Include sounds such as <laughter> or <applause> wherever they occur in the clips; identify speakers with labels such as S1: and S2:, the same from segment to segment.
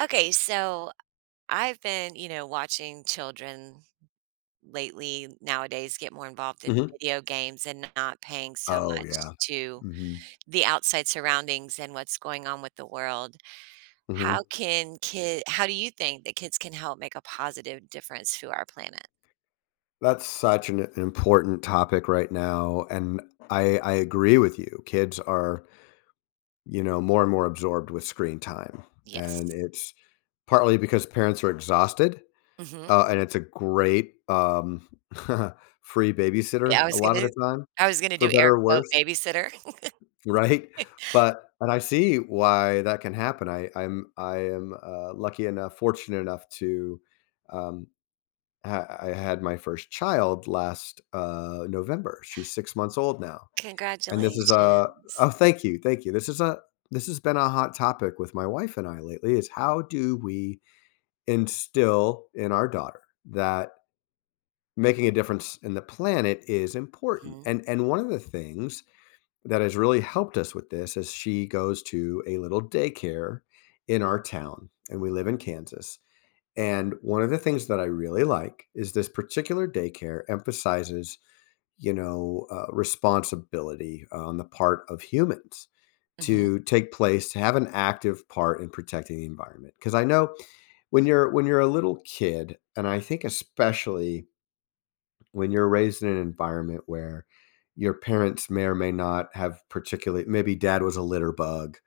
S1: Okay, so I've been, you know, watching children lately nowadays get more involved in
S2: Mhm.
S1: video games and not paying so
S2: Oh,
S1: much
S2: yeah.
S1: to
S2: Mhm.
S1: the outside surroundings and what's going on with the world. How
S2: Mhm.
S1: can kid How do you think that kids can help make a positive difference to our planet?
S2: That's such an important topic right now, and
S1: Mhm.
S2: I agree with you. Kids are, you know, more and more absorbed with screen time,
S1: Yes.
S2: and it's partly because parents are exhausted,
S1: Mhm.
S2: and it's a great, <laughs> free
S1: Yeah,
S2: babysitter
S1: I
S2: a
S1: was going
S2: lot of
S1: to
S2: the time,
S1: I was going to do
S2: for
S1: air
S2: better or
S1: quote
S2: worse,
S1: babysitter.
S2: <laughs> right?
S1: <laughs>
S2: But and I see why that can happen. I am lucky enough, fortunate enough to, um I had my first child last November. She's 6 months old now, and this is a
S1: Congratulations.
S2: oh, thank you, thank you. This has been a hot topic with my wife and I lately. Is how do we instill in our daughter that making a difference in the planet is important?
S1: Mhm.
S2: And one of the things that has really helped us with this is she goes to a little daycare in our town, and we live in Kansas, and one of the things that I really like is this particular daycare emphasizes, you know, responsibility on the part of humans
S1: Mhm.
S2: to take place, to have an active part in protecting the environment. Because I know when you're a little kid, and I think especially when you're raised in an environment where your parents may or may not have particularly maybe dad was a litter bug,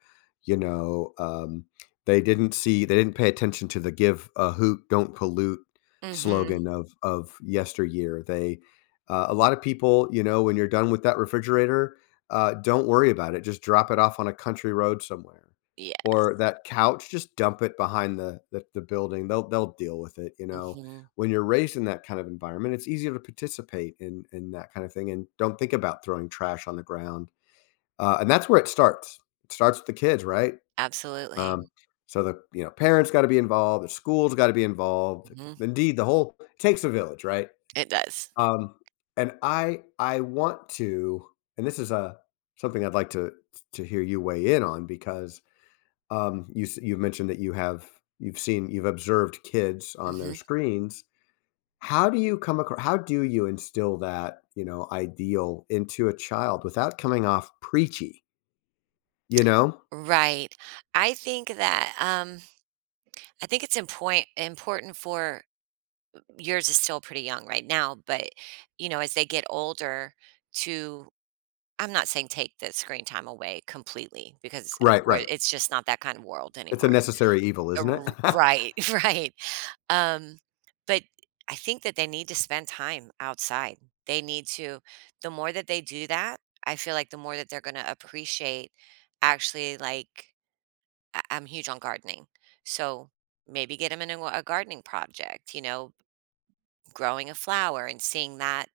S2: you know, they didn't pay attention to the give a hoot don't pollute
S1: Mhm.
S2: slogan of yesteryear. They A lot of people, you know, when you're done with that refrigerator, don't worry about it, just drop it off on a country road somewhere,
S1: Yeah.
S2: or that couch, just dump it behind the building. They'll deal with it, you know.
S1: Mhm.
S2: When you're raised in that kind of environment, it's easier to participate in that kind of thing and don't think about throwing trash on the ground. And that's where it starts. It starts with the kids, right?
S1: Absolutely.
S2: Um, so the, you know, parents got to be involved, the school's got to be involved.
S1: Mhm.
S2: Indeed, the whole it takes a village, right?
S1: It does.
S2: Um, and I want to, and this is a something I'd like to hear you weigh in on because you you mentioned that you've observed kids on their
S1: Mhm.
S2: screens. How do you come across, how do you instill that, you know, ideal into a child without coming off preachy, you know?
S1: Right. I think that, I think it's important for yours is still pretty young right now, but, you know, as they get older to I'm not saying take the screen time away completely because, of
S2: Right,
S1: course,
S2: right.
S1: it's just not that kind of world
S2: It's a
S1: anymore.
S2: necessary evil, isn't it?
S1: R
S2: <laughs>
S1: right, <laughs> right. Um, but I think that they need to spend time outside. They need to the more that they do that, I feel like the more that they're gonna appreciate actually, I'm huge on gardening. So maybe get him in a gardening project, you know, growing a flower and seeing that,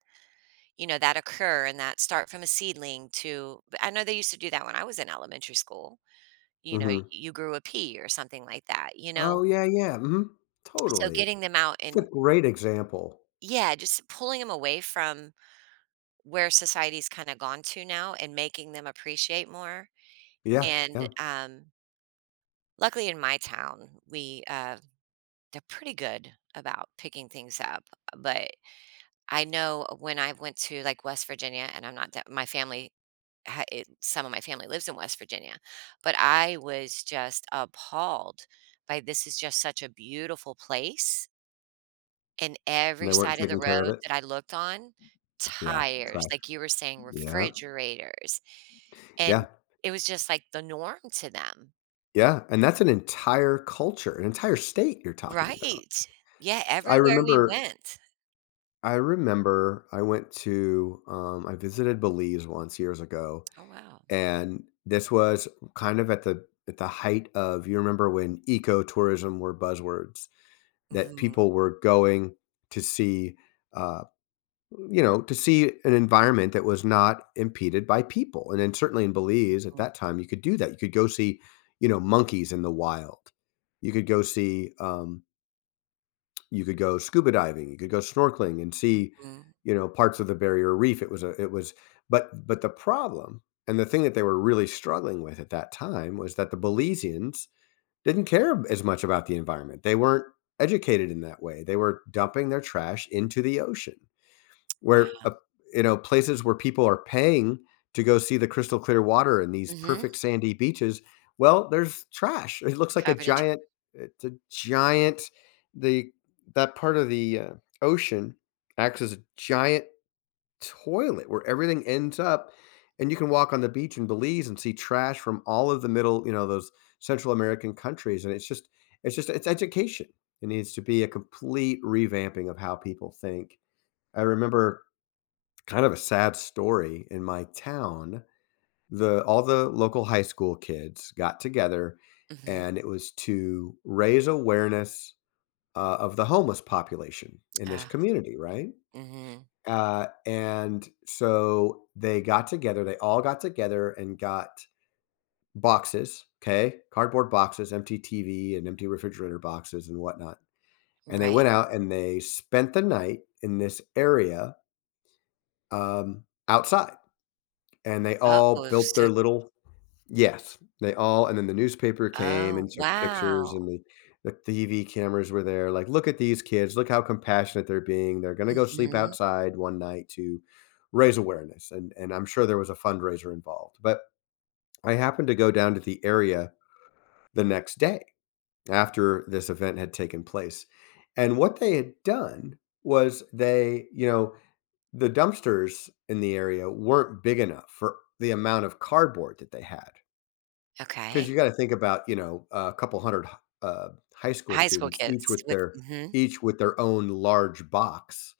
S1: you know, that occur and that start from a seedling to, I know they used to do that when I was in elementary school. You know,
S2: Mhm.
S1: you grew a pea or something like that, you know?
S2: Oh, yeah, yeah, mhm.
S1: So
S2: Totally.
S1: getting them out
S2: It's a
S1: and,
S2: great example.
S1: yeah, just pulling them away from where society's kind of gone to now and making them appreciate more.
S2: Yeah,
S1: And
S2: yeah,
S1: Luckily in my town, they're pretty good about picking things up but I know when I went to, like, West Virginia, and I'm not that my family ha it some of my family lives in West Virginia, but I was just appalled by this is just such a beautiful place, and
S2: and
S1: every
S2: they weren't
S1: side of the
S2: taking care of
S1: road
S2: it.
S1: that I looked on,
S2: Yeah,
S1: tires,
S2: trash.
S1: like you were saying,
S2: Yeah,
S1: refrigerators,
S2: yeah,
S1: and it was just, like, the norm to them.
S2: yeah, and that's an entire culture, an entire state you're talking about.
S1: Right. Yeah,
S2: I
S1: everywhere we
S2: remember
S1: went.
S2: I remember I went to, I visited Belize once years ago,
S1: Oh, wow.
S2: and this was kind of at the height of, you remember when ecotourism were buzzwords that
S1: Mhm,
S2: people were going to see, uh, you know, to see an environment that was not impeded by people. And then certainly in Belize at
S1: mm,
S2: that time you could do that. You could go see, you know, monkeys in the wild. You could go see, you could go scuba diving, you could go snorkeling and see,
S1: mhm.
S2: you know, parts of the barrier reef. It was but the problem and the thing that they were really struggling with at that time was that the Belizeans didn't care as much about the environment. They weren't educated in that way. They were dumping their trash into the ocean, where,
S1: Wow.
S2: you know, places where people are paying to go see the crystal clear water and these
S1: Mhm.
S2: perfect sandy beaches, well, there's trash. It looks like a
S1: Covered in tr
S2: giant, it's a giant the that part of the ocean acts as a giant toilet where everything ends up. And you can walk on the beach in Belize and see trash from all of the middle, you know, those Central American countries. And it's just it's education. It needs to be a complete revamping of how people think. I remember kind of a sad story in my town, the all the local high school kids got together,
S1: Mhm.
S2: and it was to raise awareness, of the homeless population in this
S1: Ah.
S2: community, right?
S1: Mhm.
S2: And so they got together, and got boxes, okay? Cardboard boxes, empty TV and empty refrigerator boxes and whatnot. And they
S1: Right.
S2: went out and they spent the night in this area, outside. And they
S1: Oh,
S2: all built
S1: so
S2: their little, yes, they all, and then the newspaper came and
S1: oh,
S2: took pictures,
S1: wow.
S2: and the TV cameras were there, like, "Look at these kids, look how compassionate they're being, they're gonna go sleep
S1: Mhm.
S2: outside one night to raise awareness," and I'm sure there was a fundraiser involved. But I happened to go down to the area the next day, after this event had taken place, and what they had done was they, you know, the dumpsters in the area weren't big enough for the amount of cardboard that they had, because
S1: Okay.
S2: you gotta think about, you know, a couple hundred, uh, high school
S1: High school
S2: students, each
S1: kids
S2: with
S1: with
S2: their
S1: mhm.
S2: own large box,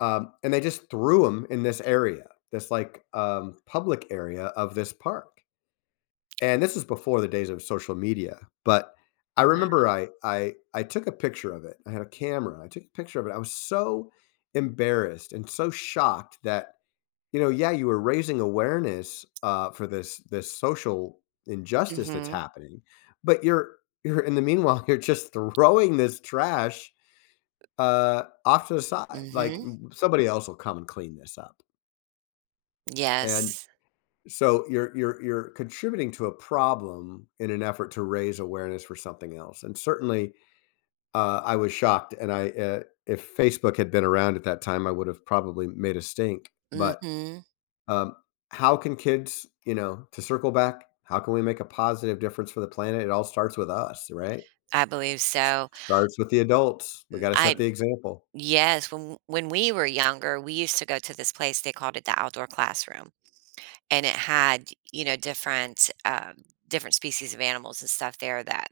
S2: and they just threw them in this area, this, like, public area of this park, and this is before the days of social media. But I
S1: Wow.
S2: remember I took a picture of it. I had a camera. I took a picture of it. I was so embarrassed and so shocked that, you know, yeah, you were raising awareness, for this social injustice that's
S1: Mhm.
S2: happening, but you're in the meanwhile, <laughs> you're just throwing this trash, off to the side, like,
S1: Mhm.
S2: m somebody else will come and clean this up, and
S1: Yes.
S2: so you're contributing to a problem in an effort to raise awareness for something else. And certainly, I was shocked, and if Facebook had been around at that time, I would have probably made a stink. But
S1: Mhm.
S2: Um, how can kids, you know, to circle back, how can we make a positive difference for the planet? It all starts with us, right?
S1: I believe so.
S2: Starts with the adults. We got to set
S1: I
S2: the example.
S1: yes, when we were younger, we used to go to this place, they called it the outdoor classroom, and it had, you know, different species of animals and stuff there that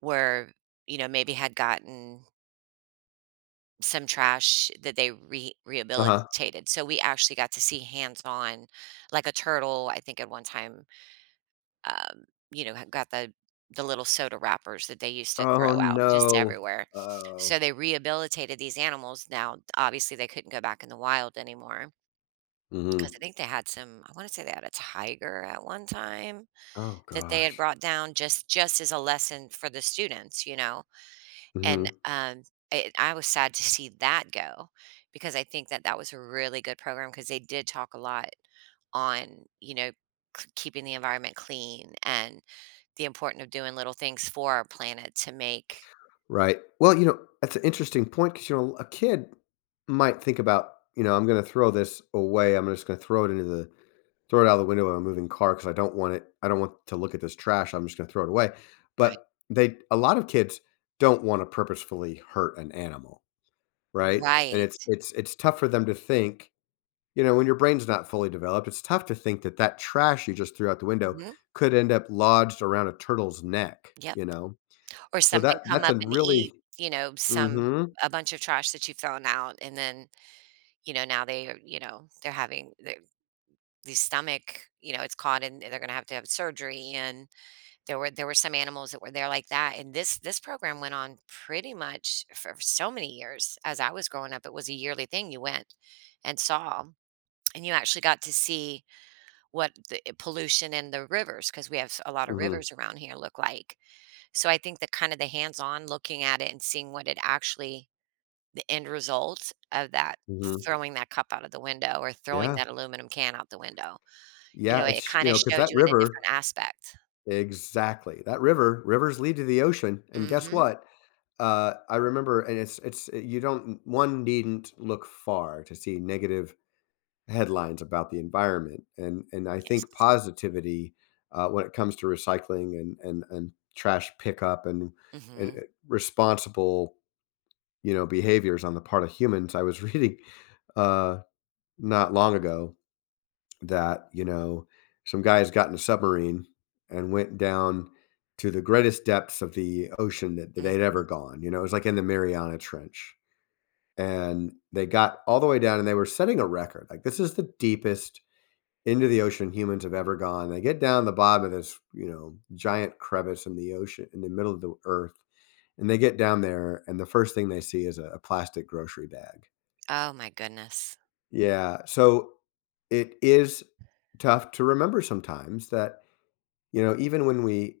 S1: were, you know, maybe had gotten some trash that they re
S2: Uh huh.
S1: rehabilitated. So we actually got to see hands-on, like a turtle, I think at one time, um, you know, had got the little soda wrappers that they used to
S2: Oh
S1: throw out just
S2: no.
S1: everywhere.
S2: Oh.
S1: So they rehabilitated these animals. Now, obviously, they couldn't go back in the wild anymore because
S2: Hmm.
S1: I think they had some, I want to say they had a tiger at one time
S2: Oh
S1: that they had
S2: gosh.
S1: brought down just as a lesson for the students, you know and,
S2: Hmm.
S1: I was sad to see that go because I think that that was a really good program because they did talk a lot on, you know, k keeping the environment clean and the importance of doing little things for our planet to make
S2: Right. Well, you know, that's an interesting point, because, you know, a kid might think about, you know, I'm going to throw this away. I'm just going to throw it into the, throw it out the window of a moving car, because I don't want it. I don't want to look at this trash. I'm just going to throw it away.
S1: Right.
S2: But they, a lot of kids don't want to purposefully hurt an animal, right? And
S1: Right.
S2: it's tough for them to think. You know, when your brain's not fully developed, it's tough to think that trash you just threw out the window
S1: Mhm.
S2: could end up lodged around a turtle's neck.
S1: Yep.
S2: You know,
S1: Or
S2: so
S1: something come
S2: that's
S1: up
S2: a
S1: and
S2: really,
S1: eat, you know, some
S2: hmm,
S1: a bunch of trash that you've thrown out, and then, you know, now they are you know, they're having the these stomach you know, it's caught and they're gonna have to have surgery and there were some animals that were there like that, and this program went on pretty much for so many years. As I was growing up, it was a yearly thing you went and saw, and you actually got to see what the pollution in the rivers, because we have a lot of
S2: hmm,
S1: rivers around here, look like. So I think that kind of the hands-on looking at it and seeing what it actually the end result of that,
S2: hmm,
S1: throwing that cup out of the window or throwing
S2: yeah,
S1: that aluminum can out the window, you
S2: yeah,
S1: know, it
S2: it's, you
S1: kinda
S2: know, because
S1: showed
S2: that
S1: you in a different
S2: river,
S1: aspect.
S2: exactly, that river, rivers lead to the ocean and guess
S1: Mhm.
S2: what. I remember, and it's you don't, one needn't look far to see negative headlines about the environment, and I think
S1: Yes.
S2: positivity, when it comes to recycling and trash pickup and
S1: Mhm.
S2: responsible, you know, behaviors on the part of humans. I was <laughs> reading, uh, not long ago, that, you know, some guys got in a submarine and went down to the greatest depths of the ocean that, they'd
S1: Mhm.
S2: ever gone. You know, it was like in the Mariana Trench, and they got all the way down and they were setting a record. Like, this is the deepest into the ocean humans have ever gone. They get down the bottom of this, you know, giant crevice in the ocean in the middle of the earth. And they get down there and the first thing they see is a plastic grocery bag.
S1: Oh my goodness.
S2: Yeah. So it is tough to remember sometimes that, you know, even when we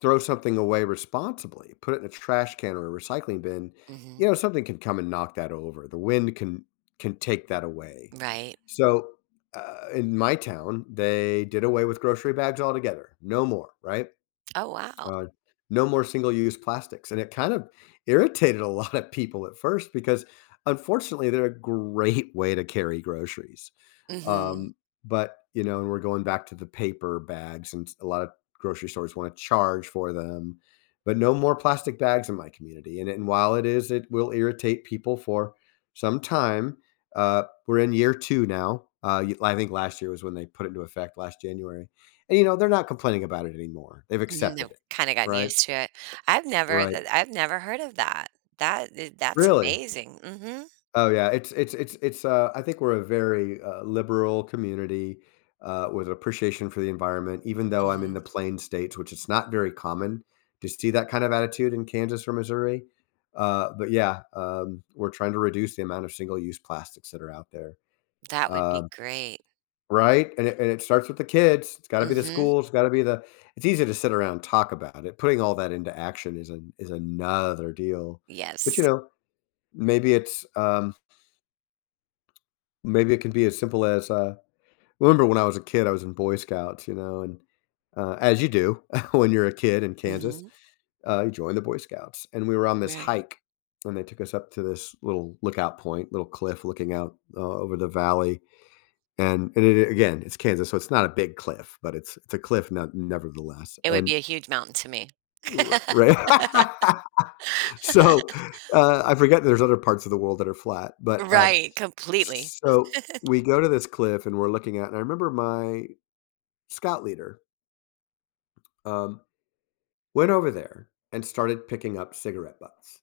S2: throw something away responsibly, put it in a trash can or a recycling bin,
S1: Mhm.
S2: you know, something can come and knock that over. The wind can take that away.
S1: Right.
S2: So, in my town, they did away with grocery bags altogether. No more, right?
S1: Oh, wow.
S2: Uh, no more single-use plastics, and it kind of irritated a lot of people at first because, unfortunately, they're a great way to carry groceries.
S1: Mhm.
S2: Um, but, you know, and we're going back to the paper bags, and a lot of grocery stores want to charge for them. But no more plastic bags in my community. And while it is, it will irritate people for some time. We're in year two now. I think last year was when they put it into effect last January. And, you know, they're not complaining about it anymore. They've
S1: Mhm, they've
S2: accepted it.
S1: kinda gotten
S2: Right.
S1: used to it.
S2: Right.
S1: I've never heard of that. That I that's
S2: Really?
S1: amazing. Mhm.
S2: Oh, yeah, it's I think we're a very, liberal community, with appreciation for the environment, even though I'm in
S1: Mhm.
S2: the Plain States, which it's not very common to see that kind of attitude in Kansas or Missouri, but yeah, we're trying to reduce the amount of single-use plastics that are out there.
S1: That would be
S2: um
S1: great.
S2: Right? And it starts with the kids. It's gotta be the
S1: Mhm.
S2: schools, gotta be the— it's easy to sit around and talk about it. Putting all that into action is an is another deal, but, you
S1: Yes.
S2: know, maybe it's maybe it can be as simple as, remember when I was a kid, I was in Boy Scouts, you know, and, as you do <laughs> when you're a kid in Kansas,
S1: Mhm.
S2: you join the Boy Scouts, and we were on this
S1: Right.
S2: hike, and they took us up to this little lookout point, little cliff looking out, over the valley. And it, again, it's Kansas, so it's not a big cliff, but it's a cliff, no nevertheless,
S1: It would
S2: and
S1: be a huge mountain to me.
S2: r right <laughs> So, I forget there's other parts of the world that are flat, but,
S1: Right, completely.
S2: so we go to this cliff and we're looking at, and I remember my scout leader um, went over there and started picking up cigarette butts.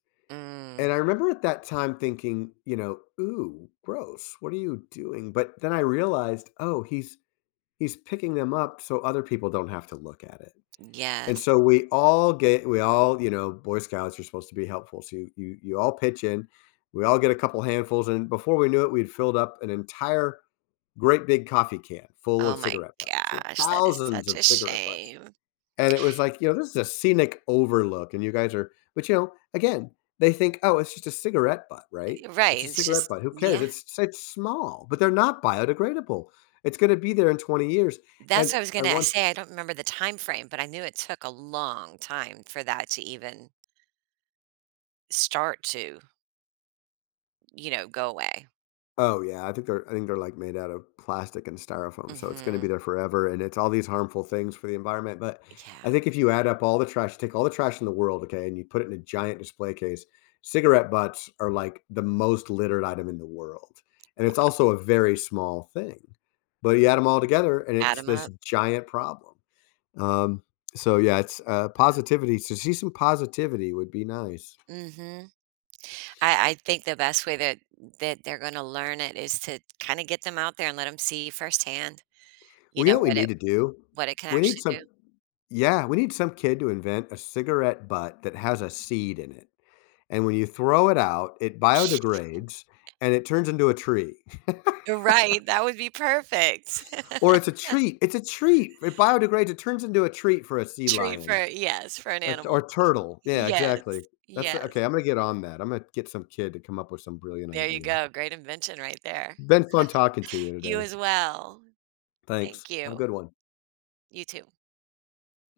S2: And
S1: Mm,
S2: I remember at that time thinking, you know, ooh, gross, what are you doing? But then I realized, oh, he's picking them up so other people don't have to look at it. And
S1: yes.
S2: so we all, you know, Boy Scouts are supposed to be helpful, so you all pitch in. We all get a couple handfuls, and before we knew it, we'd filled up an entire great big coffee can full
S1: Oh
S2: of
S1: my
S2: cigarette butts, you know,
S1: gosh, that is
S2: thousands
S1: such
S2: of
S1: a
S2: cigarette butts.
S1: shame.
S2: And it was like, you know, this is a scenic overlook. And you guys are— but, you know, again, they think, oh, it's just a cigarette butt, right? It's
S1: Right,
S2: a
S1: it's
S2: cigarette
S1: just
S2: butt. Who cares?
S1: yeah.
S2: It's small, but they're not biodegradable. It's going to be there in 20 years. And
S1: That's what I was
S2: I
S1: gonna
S2: once—
S1: say, I don't remember the time frame, but I knew it took a long time for that to even start to, you know, go away.
S2: oh yeah, I think they're like made out of plastic and styrofoam, so it's going to be
S1: Mhm.
S2: there forever, and it's all these harmful things for the environment. But
S1: Yeah,
S2: I think if you add up all the trash, take all the trash in the world, okay, and you put it in a giant display case, cigarette butts are like the most littered item in the world, and
S1: w
S2: it's also a very small thing. But you add them all together, and
S1: add
S2: it's
S1: 'em
S2: this
S1: up.
S2: giant problem. Um, so yeah, it's positivity. To see some positivity would be nice.
S1: Mhm. I think the best way that they're gonna learn it is to kinda get them out there and let them see firsthand, you
S2: Well, you
S1: know,
S2: know what we
S1: what it
S2: need to do?
S1: what it can
S2: We need
S1: actually
S2: some.
S1: do.
S2: Yeah, we need some kid to invent a cigarette butt that has a seed in it. And when you throw it out, it biodegrades and it turns into a tree. <laughs>
S1: Right, that would be perfect.
S2: Or it's a
S1: <laughs>
S2: treat. It's a treat. It biodegrades. It turns into a treat for a sea
S1: Treat
S2: lion,
S1: for yes, for an
S2: a t-
S1: animal.
S2: or turtle. Yeah,
S1: Yes,
S2: exactly. That's
S1: yes.
S2: okay. I'm going to get on that. I'm going to get some kid to come up with some brilliant
S1: There you
S2: idea.
S1: go, great invention right there.
S2: Been fun talking to you
S1: You
S2: today.
S1: as well.
S2: Thanks.
S1: Thank
S2: Have a good
S1: you.
S2: one.
S1: You too.